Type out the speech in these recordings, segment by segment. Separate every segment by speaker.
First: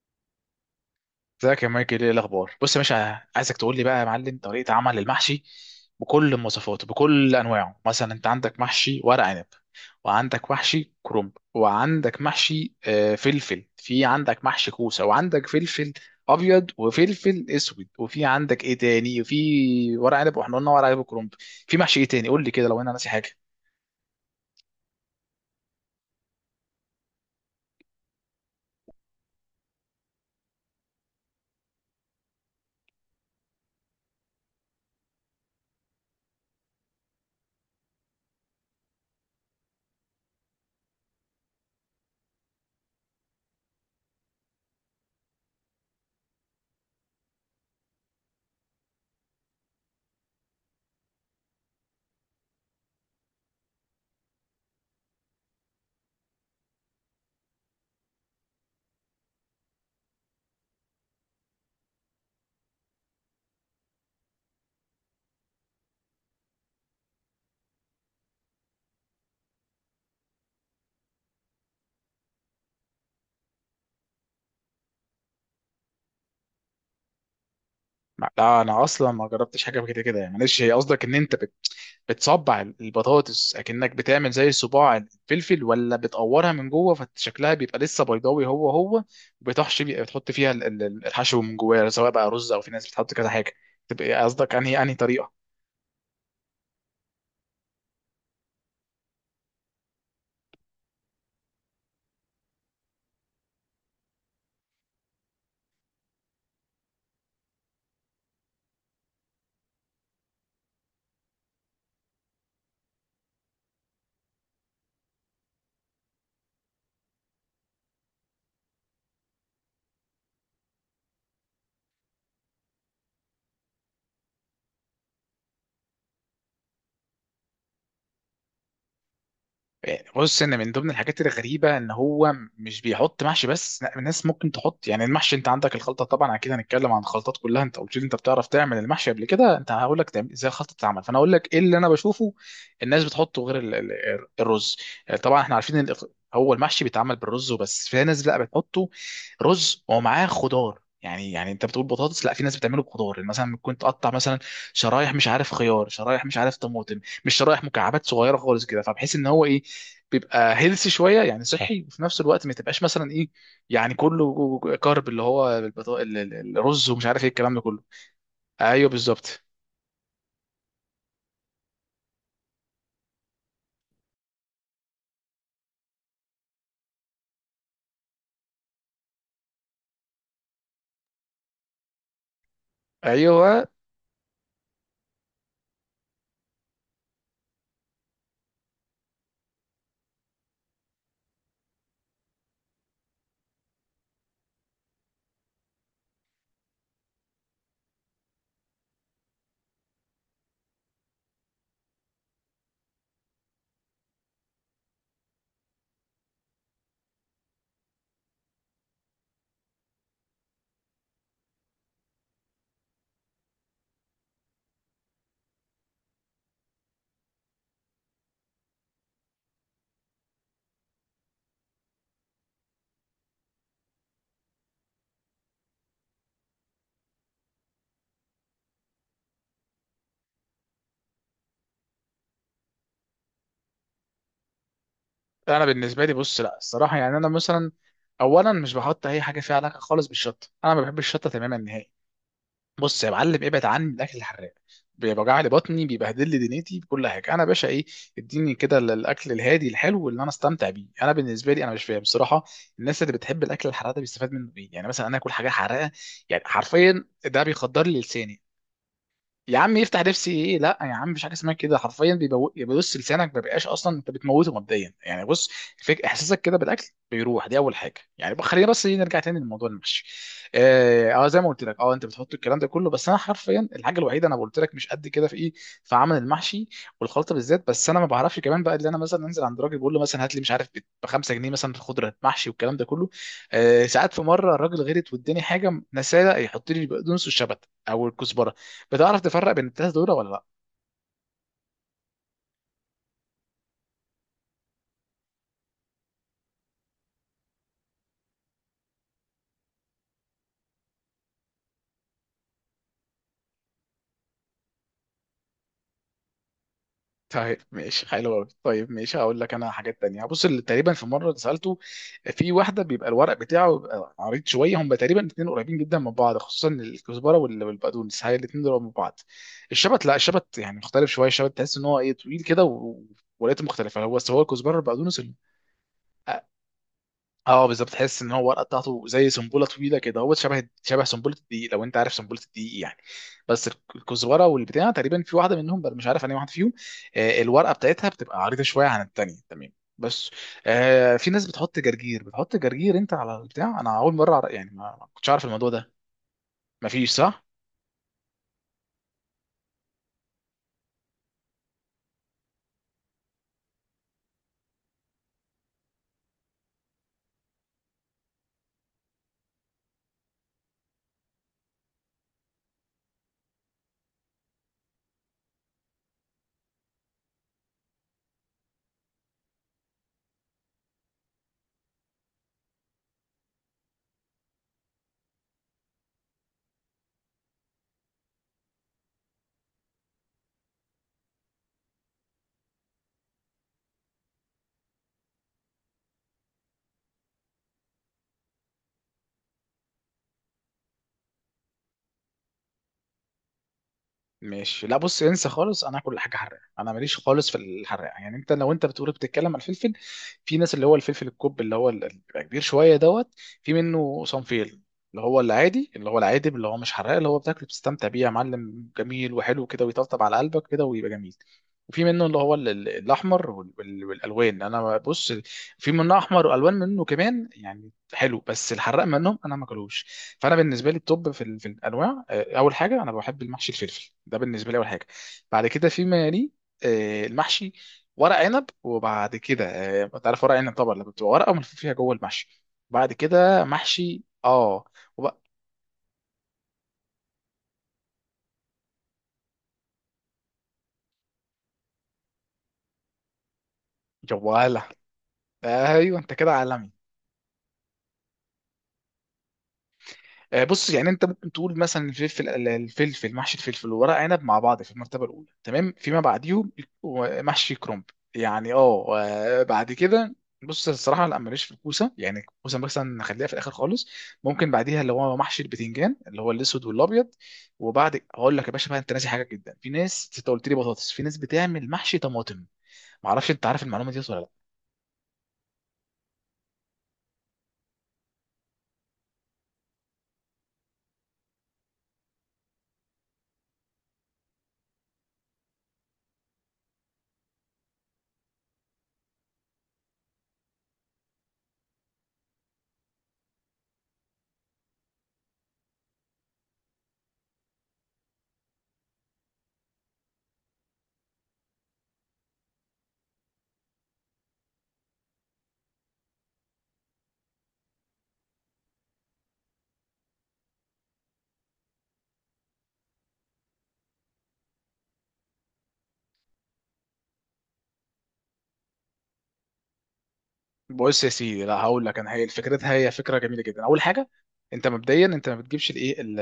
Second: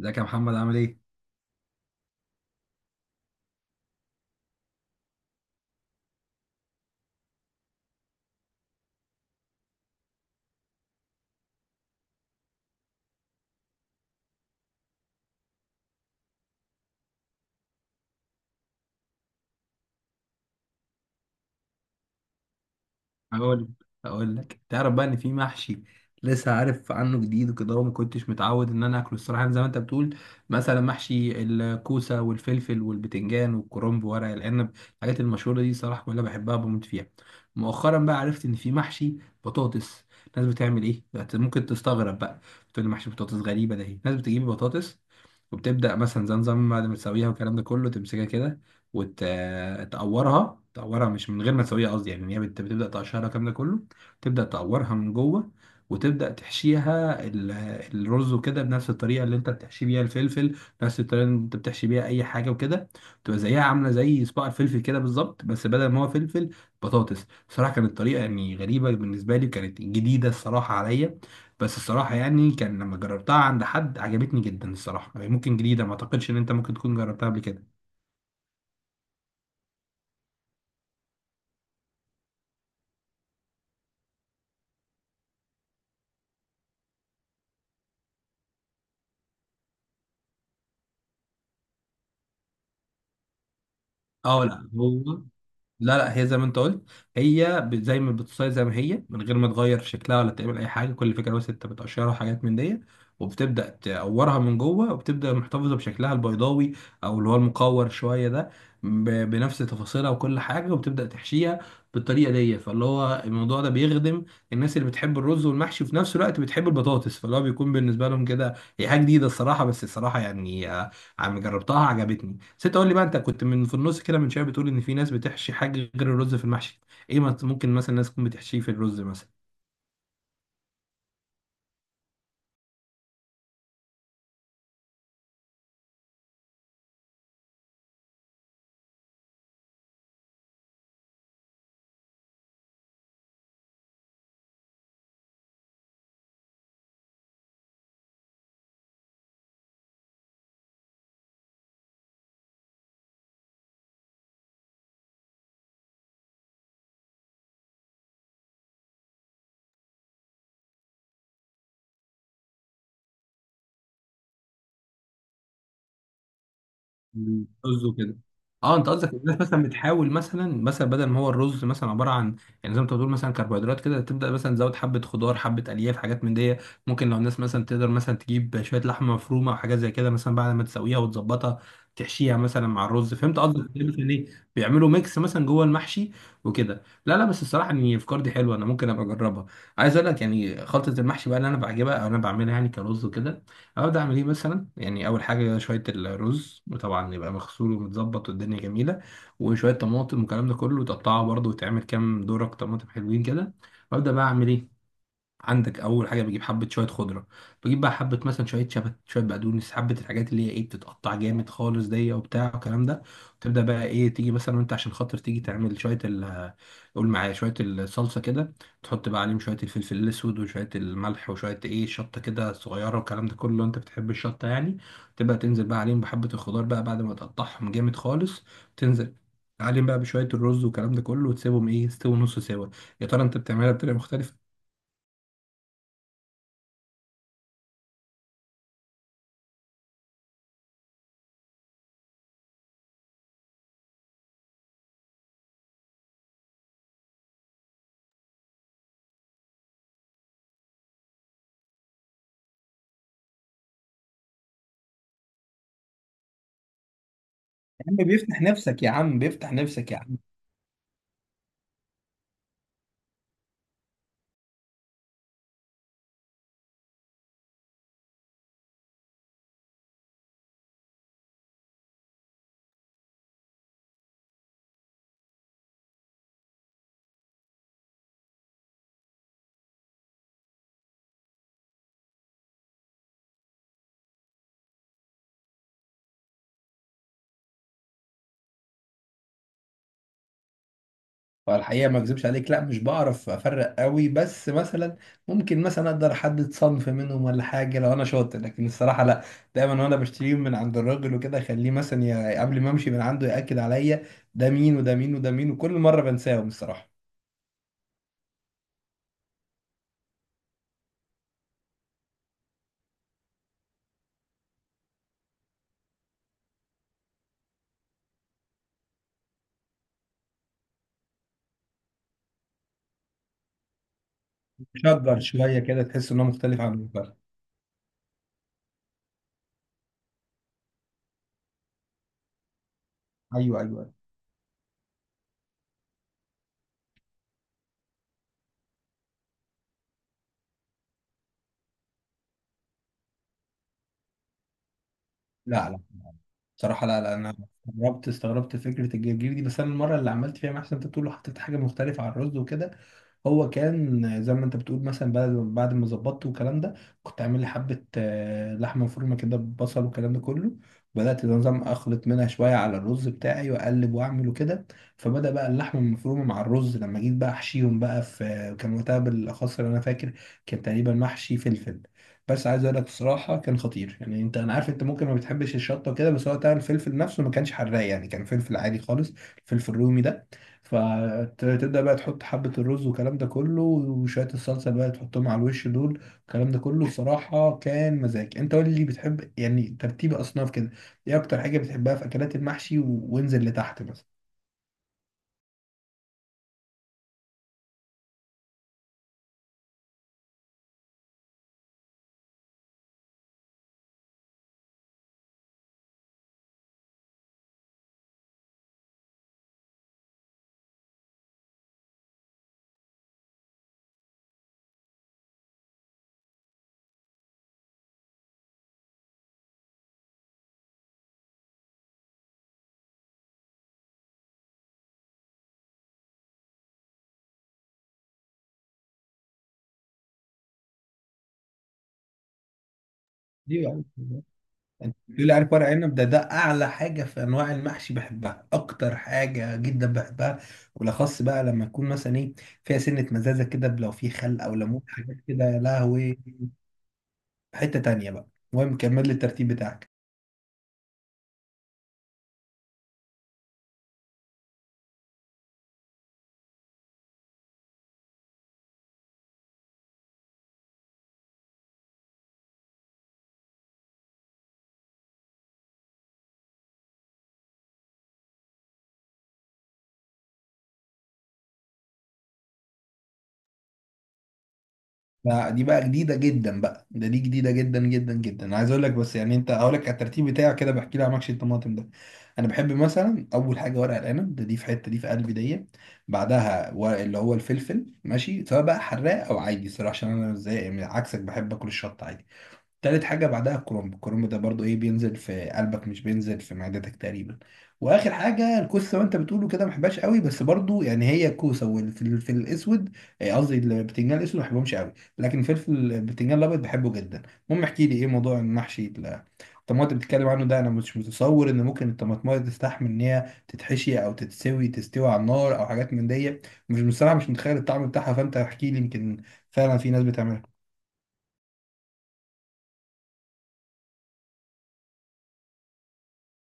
Speaker 1: ازيك يا محمد عامل ايه؟
Speaker 2: ازيك يا مايكل؟ ايه الاخبار؟ بص يا باشا، عايزك تقول لي بقى يا معلم طريقه عمل المحشي بكل مواصفاته، بكل انواعه. مثلا انت عندك محشي ورق عنب، وعندك محشي كرنب، وعندك محشي فلفل، في عندك محشي كوسه، وعندك فلفل ابيض وفلفل اسود، وفي عندك ايه تاني؟ وفي ورق عنب، واحنا قلنا ورق عنب وكرنب. في محشي ايه تاني؟ قول لي كده لو انا ناسي حاجه.
Speaker 1: هقول هقول لك. تعرف بقى ان في محشي لسه عارف عنه جديد وكده، وما كنتش متعود ان انا اكله الصراحه، يعني زي ما انت بتقول مثلا محشي الكوسه والفلفل والبتنجان والكرنب وورق العنب. الحاجات المشهوره دي صراحه كلها بحبها وبموت فيها. مؤخرا بقى عرفت ان في محشي بطاطس. الناس بتعمل ايه، ممكن تستغرب بقى. بتقول لي محشي بطاطس، غريبه ده، ايه الناس بتجيب بطاطس وبتبدا مثلا زي نظام بعد ما تسويها والكلام ده كله، تمسكها كده وتقورها تقورها، مش من غير ما تسويها قصدي، يعني إن هي بتبدا تقشرها الكلام ده كله، تبدا تقورها من جوه وتبدا تحشيها الرز وكده بنفس الطريقه اللي انت بتحشي بيها الفلفل، نفس الطريقه اللي انت بتحشي بيها اي حاجه وكده، تبقى زيها عامله زي صباع الفلفل كده بالظبط، بس بدل ما هو فلفل بطاطس. صراحه كانت الطريقه يعني غريبه بالنسبه لي وكانت جديده الصراحه عليا، بس الصراحه يعني كان لما جربتها عند حد عجبتني جدا الصراحه، يعني ممكن جديده. ما اعتقدش ان انت ممكن تكون جربتها قبل كده.
Speaker 2: لا انا اصلا ما جربتش حاجه كده كده يعني. معلش، هي قصدك ان انت بتصبع البطاطس اكنك بتعمل زي صباع الفلفل، ولا بتقورها من جوه فشكلها بيبقى لسه بيضاوي هو هو؟ وبتحشي بتحط فيها الحشو من جواها، سواء بقى رز او في ناس بتحط كذا حاجه. تبقى
Speaker 1: اه،
Speaker 2: قصدك
Speaker 1: لا
Speaker 2: انهي
Speaker 1: هو،
Speaker 2: طريقه؟
Speaker 1: لا لا، هي زي ما انت قلت. هي زي ما بتصير، زي ما هي من غير ما تغير شكلها ولا تعمل اي حاجه، كل فكره بس انت بتقشرها وحاجات من دي، وبتبدا تقورها من جوه وبتبدا محتفظه بشكلها البيضاوي او اللي هو المقور شويه ده، بنفس تفاصيلها وكل حاجه، وبتبدا تحشيها بالطريقه دي. فاللي هو الموضوع ده بيخدم الناس اللي بتحب الرز والمحشي وفي نفس الوقت بتحب البطاطس، فاللي هو بيكون بالنسبه لهم كده. هي حاجه جديده الصراحه، بس الصراحه يعني عم جربتها عجبتني. بس انت قول لي بقى، انت كنت من في النص كده من شويه بتقول ان في ناس بتحشي حاجه غير الرز في المحشي. ايه، ممكن مثلا ناس تكون بتحشيه في الرز مثلا
Speaker 2: بص، ان من ضمن الحاجات الغريبه ان هو مش بيحط محشي بس، لا، الناس ممكن تحط يعني المحشي. انت عندك الخلطه طبعا، اكيد هنتكلم عن الخلطات كلها. انت قلت لي انت بتعرف تعمل المحشي قبل كده، انت هقول لك تعمل ازاي الخلطه بتتعمل، فانا اقول لك ايه اللي انا بشوفه. الناس بتحطه غير الرز. طبعا احنا عارفين ان هو المحشي بيتعمل بالرز وبس. في ناس لا بتحطه رز ومعاه خضار يعني انت بتقول بطاطس، لا، في ناس بتعمله بخضار. يعني مثلا ممكن تقطع مثلا شرايح، مش عارف، خيار شرايح، مش عارف، طماطم. مش شرايح، مكعبات صغيره خالص كده، فبحيث ان هو ايه، بيبقى هيلثي شويه يعني صحي. وفي نفس الوقت ما تبقاش مثلا ايه، يعني كله كارب اللي هو الرز، ومش عارف ايه الكلام ده كله.
Speaker 1: رز وكده. اه، انت
Speaker 2: ايوه
Speaker 1: قصدك الناس
Speaker 2: بالظبط.
Speaker 1: مثلا بتحاول مثلا، بدل ما هو الرز مثلا عباره عن، يعني زي ما انت بتقول مثلا كربوهيدرات كده، تبدا مثلا تزود حبه خضار حبه الياف حاجات من دي. ممكن لو الناس مثلا تقدر مثلا تجيب شويه لحمه مفرومه او حاجات زي كده، مثلا بعد ما تسويها وتظبطها تحشيها مثلا مع الرز. فهمت
Speaker 2: ايوه
Speaker 1: قصدك، ده مثلا ايه بيعملوا ميكس مثلا جوه المحشي وكده. لا لا، بس الصراحه ان الافكار دي حلوه، انا ممكن ابقى اجربها. عايز اقول لك يعني خلطه المحشي بقى اللي انا بعجبها او انا بعملها، يعني كرز وكده. أبدأ أعمل إيه مثلا؟ يعني أول حاجة شوية الرز، وطبعا يبقى مغسول ومتظبط والدنيا جميلة، وشوية طماطم والكلام ده كله، وتقطعه برضه وتعمل كام دورك طماطم حلوين كده. وأبدأ بقى أعمل إيه؟ عندك اول حاجه بجيب حبه شويه خضره. بجيب بقى حبه مثلا شويه شبت شويه بقدونس، حبه الحاجات اللي هي ايه بتتقطع جامد خالص دي وبتاع والكلام ده. تبدا بقى ايه، تيجي مثلا انت عشان خاطر تيجي تعمل شويه ال، قول معايا شويه الصلصه كده. تحط بقى عليهم شويه الفلفل الاسود وشويه الملح وشويه ايه شطه كده صغيره والكلام ده كله، لو انت بتحب الشطه يعني. تبدا تنزل بقى عليهم بحبه الخضار بقى بعد ما تقطعهم جامد خالص، تنزل عليهم بقى بشويه الرز والكلام ده كله، وتسيبهم ايه يستووا نص سوا. يا ترى انت بتعملها بطريقه مختلفه؟
Speaker 2: انا بالنسبه لي بص، لا، الصراحه يعني انا مثلا اولا مش بحط اي حاجه فيها علاقه خالص بالشطه. انا ما بحبش الشطه تماما نهائي. بص يا معلم، ابعد عني من الاكل الحراق. بيوجع لي بطني، بيبهدل لي دنيتي بكل حاجه. انا يا باشا ايه، اديني كده الاكل الهادي الحلو اللي انا استمتع بيه. انا بالنسبه لي انا مش فاهم بصراحه الناس اللي بتحب الاكل الحراق ده بيستفاد منه ايه. يعني مثلا انا اكل حاجه حراقه، يعني حرفيا ده بيخدر
Speaker 1: عم
Speaker 2: لي لساني.
Speaker 1: بيفتح نفسك يا عم، بيفتح
Speaker 2: يا عم
Speaker 1: نفسك يا
Speaker 2: يفتح
Speaker 1: عم.
Speaker 2: نفسي ايه، لا يا عم مش حاجه اسمها كده. حرفيا بص، لسانك ما بيبقاش اصلا، انت بتموته مبدئيا. يعني بص، فيك احساسك كده بالاكل بيروح، دي اول حاجه. يعني بقى خلينا بس إيه نرجع تاني لموضوع المحشي. اه زي ما قلت لك، اه، انت بتحط الكلام ده كله. بس انا حرفيا الحاجه الوحيده انا قلت لك، مش قد كده في ايه في عمل المحشي والخلطه بالذات. بس انا ما بعرفش كمان بقى. اللي انا مثلا انزل عند راجل، بقول له مثلا هات لي، مش عارف، ب 5 جنيه مثلا خضره محشي والكلام ده كله. آه، ساعات في مره الراجل غيرت واداني حاجه، نساله يحط لي البقدونس والشبت او الكزبره. بتعرف تفرق بين التلاتة دول ولا لا؟
Speaker 1: فالحقيقة ما اكذبش عليك، لا مش بعرف افرق قوي، بس مثلا ممكن مثلا اقدر احدد صنف منهم ولا حاجة لو انا شاطر، لكن الصراحة لا. دايما وانا بشتريهم من عند الراجل وكده اخليه مثلا، قبل ما امشي من عنده يأكد عليا ده مين وده مين وده مين، وكل مرة بنساهم الصراحة.
Speaker 2: طيب ماشي، حلو قوي. طيب ماشي، هقول لك انا حاجات تانية. بص، اللي تقريبا في مرة سألته، في واحدة بيبقى الورق بتاعه بيبقى عريض شوية. هم تقريبا الاتنين قريبين جدا من بعض، خصوصا الكزبرة والبقدونس، هاي الاتنين دول من بعض. الشبت لا، الشبت يعني مختلف شوية. الشبت تحس ان هو ايه، طويل كده ولاته مختلفة. هو بس هو الكزبرة والبقدونس.
Speaker 1: شجر شوية كده تحس انه مختلف عن المختلف.
Speaker 2: اه بالظبط، تحس ان هو الورقه بتاعته زي سنبوله طويله كده، هو شبه سنبوله الدقيق، لو انت عارف سنبوله الدقيق يعني.
Speaker 1: ايوه
Speaker 2: بس
Speaker 1: ايوه.
Speaker 2: الكزبره والبتاع تقريبا في واحده منهم، بل مش عارف انا واحده فيهم، الورقه بتاعتها بتبقى عريضه شويه عن التانيه تمام. بس آه، في ناس بتحط جرجير. بتحط جرجير انت على البتاع؟ انا اول مره يعني ما كنتش عارف الموضوع
Speaker 1: لا لا،
Speaker 2: ده.
Speaker 1: بصراحة لا،
Speaker 2: مفيش
Speaker 1: لا أنا
Speaker 2: صح.
Speaker 1: استغربت استغربت فكرة الجرجير دي. بس أنا المرة اللي عملت فيها محسن أنت بتقول له حطيت حاجة مختلفة على الرز وكده، هو كان زي ما أنت بتقول مثلا، بعد ما ظبطت والكلام ده، كنت عامل لي حبة لحمة مفرومة كده ببصل والكلام ده كله. بدأت النظام أخلط منها شوية على الرز بتاعي وأقلب وأعمل وكده، فبدأ بقى اللحمة المفرومة مع الرز. لما جيت بقى أحشيهم بقى، في كان وقتها بالأخص اللي أنا فاكر كان تقريبا محشي فلفل. بس عايز اقول لك بصراحه كان خطير، يعني انت، انا عارف انت ممكن ما بتحبش الشطه وكده، بس هو بتاع الفلفل نفسه ما كانش حراق، يعني كان فلفل عادي خالص، الفلفل الرومي ده. فتبدا بقى تحط حبه الرز والكلام ده كله وشويه الصلصه بقى تحطهم على الوش دول الكلام ده كله، بصراحه كان مزاج. انت قول لي بتحب يعني ترتيب اصناف كده، ايه اكتر حاجه بتحبها في اكلات المحشي، وانزل لتحت مثلا؟
Speaker 2: ماشي. لا بص، انسى خالص، انا اكل حاجه حراقه، انا ماليش خالص في الحراقه. يعني انت لو انت بتقول بتتكلم على الفلفل، في ناس اللي هو الفلفل الكوب اللي هو اللي بيبقى كبير شويه دوت. في منه صنفين، اللي هو العادي، اللي هو العادي اللي هو مش حراق، اللي هو بتاكله بتستمتع بيه يا معلم، جميل وحلو كده، ويطبطب على قلبك كده ويبقى جميل. وفي منه اللي هو الاحمر والالوان. انا بص، في منه احمر والوان منه كمان يعني حلو، بس الحراق منهم انا ما اكلوش. فانا بالنسبه لي التوب في الانواع. اول حاجه انا بحب المحشي الفلفل، ده بالنسبه لي اول حاجه. بعد كده فيما يليه، المحشي ورق عنب. وبعد كده، انت عارف ورق عنب طبعا لما بتبقى ورقه ملفوف فيها جوه المحشي. بعد
Speaker 1: دي
Speaker 2: كده
Speaker 1: بقى،
Speaker 2: محشي اه.
Speaker 1: انت بتقولي
Speaker 2: وبقى
Speaker 1: عارف ورق عنب ده، اعلى حاجه في انواع المحشي بحبها، اكتر حاجه جدا بحبها. وبالاخص بقى لما يكون مثلا ايه فيها سنه مزازه كده، لو في خل او ليمون
Speaker 2: جواله.
Speaker 1: حاجات كده، يا
Speaker 2: ايوه،
Speaker 1: لهوي.
Speaker 2: انت كده عالمي.
Speaker 1: حته تانية بقى. المهم كمل لي الترتيب بتاعك.
Speaker 2: بص، يعني انت ممكن تقول مثلا الفلفل، الفلفل، محشي الفلفل وورق عنب مع بعض في المرتبه الاولى تمام. فيما بعديهم محشي كرنب يعني اه. بعد كده بص، الصراحه لا ماليش في الكوسه، يعني الكوسه مثلا نخليها في الاخر خالص. ممكن بعديها اللي هو محشي البتنجان اللي هو الاسود والابيض. وبعد هقول لك يا باشا بقى، انت ناسي حاجه جدا. في ناس انت قلت لي بطاطس، في ناس بتعمل محشي طماطم. معرفش انت عارف المعلومه دي ولا لا.
Speaker 1: لا، دي بقى جديدة جدا بقى، دي جديدة جدا جدا جدا. انا عايز اقول لك بس يعني، انت هقول لك على الترتيب بتاعي كده، بحكي لك على محشي الطماطم ده. انا بحب مثلا اول حاجة ورق العنب ده، دي في حتة دي في قلبي دي. بعدها ورق اللي هو الفلفل، ماشي سواء بقى حراق او عادي صراحة، عشان انا زي يعني عكسك بحب اكل الشطة عادي. تالت حاجة بعدها الكرنب، الكرنب ده برضو ايه بينزل في قلبك مش بينزل في معدتك تقريبا. واخر حاجة الكوسة، وانت بتقوله كده ما بحبهاش قوي، بس برضو يعني هي كوسة، والفلفل في الاسود، قصدي البتنجان الاسود ما بحبهمش قوي، لكن الفلفل البتنجان الابيض بحبه جدا. المهم احكي لي ايه موضوع المحشي الطماطم اللي بتتكلم عنه ده. انا مش متصور ان ممكن الطماطمايه تستحمل ان هي تتحشي او تتسوي تستوي على النار او حاجات من دي. مش بصراحة مش متخيل الطعم بتاعها، فانت احكي لي يمكن فعلا في ناس بتعملها.
Speaker 2: بص يا سيدي، لا هقول لك انا، هي فكرتها هي فكره جميله جدا. اول حاجه انت مبدئيا انت ما بتجيبش الايه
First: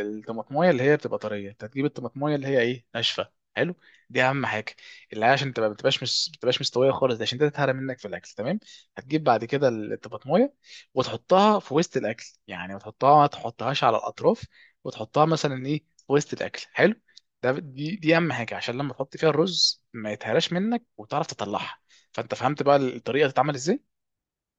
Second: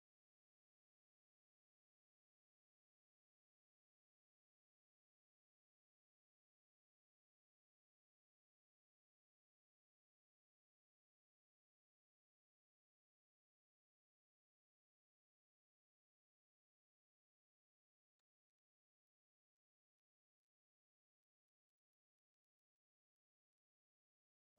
Speaker 2: الطماطمايه اللي هي بتبقى طريه، انت هتجيب الطماطمايه اللي هي ايه ناشفه، حلو. دي اهم حاجه، اللي هي عشان تبقى ما تبقاش مستويه خالص، دي عشان ده تتهرى منك في الاكل تمام. هتجيب بعد كده الطماطمايه وتحطها في وسط الاكل، يعني ما تحطهاش على الاطراف، وتحطها مثلا ايه في وسط الاكل، حلو. ده دي دي اهم حاجه عشان لما تحط فيها الرز ما يتهراش منك وتعرف تطلعها. فانت فهمت بقى الطريقه تتعمل ازاي.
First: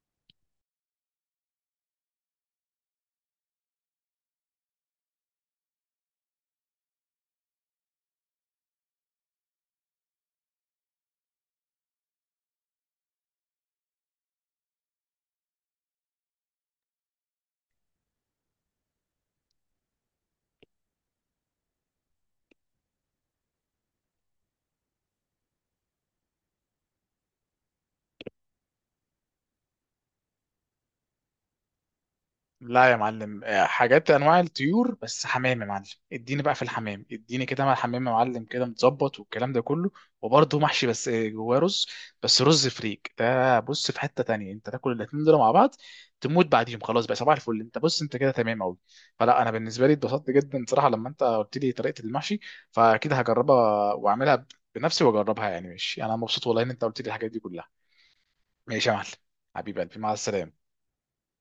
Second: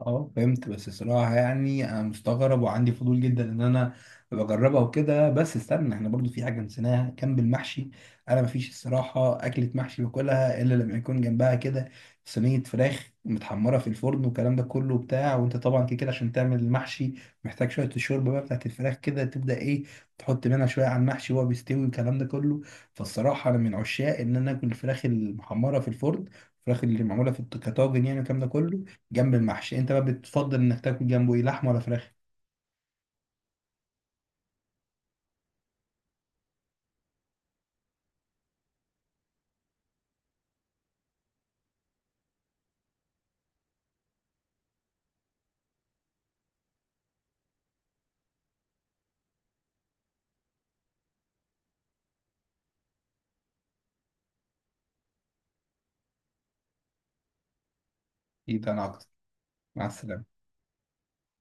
Speaker 1: اه فهمت. بس الصراحة يعني انا مستغرب وعندي فضول جدا ان انا بجربها وكده. بس استنى، احنا برضو في حاجة نسيناها جنب المحشي. انا مفيش الصراحة اكلة محشي باكلها الا لما يكون جنبها كده صينية فراخ متحمرة في الفرن والكلام ده كله وبتاع. وانت طبعا كده كده عشان تعمل المحشي محتاج شوية الشوربة بقى بتاعت الفراخ كده، تبدأ ايه تحط منها شوية على المحشي وهو بيستوي والكلام ده كله. فالصراحة انا من عشاق ان انا اكل الفراخ المحمرة في الفرن، الفراخ اللي معمولة في كطاجن يعني والكلام ده كله، جنب المحشي. انت بقى بتفضل انك تاكل جنبه ايه، لحمه ولا فراخ؟
Speaker 2: لا يا معلم، حاجات انواع الطيور بس حمام يا معلم. اديني بقى في الحمام، اديني كده مع الحمام يا معلم، كده متظبط والكلام ده كله. وبرضه محشي، بس جواه رز. بس رز فريك ده بص، في حته تانية. انت تاكل الاتنين دول مع بعض تموت بعديهم، خلاص بقى صباح الفل. انت بص، انت كده تمام قوي. فلا انا بالنسبه لي اتبسطت جدا صراحه لما انت قلت لي طريقه المحشي، فاكيد هجربها واعملها بنفسي واجربها يعني. ماشي، انا مبسوط والله ان انت قلت لي الحاجات دي كلها.
Speaker 1: ايه ده، انا
Speaker 2: ماشي يا معلم،
Speaker 1: عطس.
Speaker 2: حبيب
Speaker 1: مع
Speaker 2: قلبي، مع
Speaker 1: السلامه.
Speaker 2: السلامه.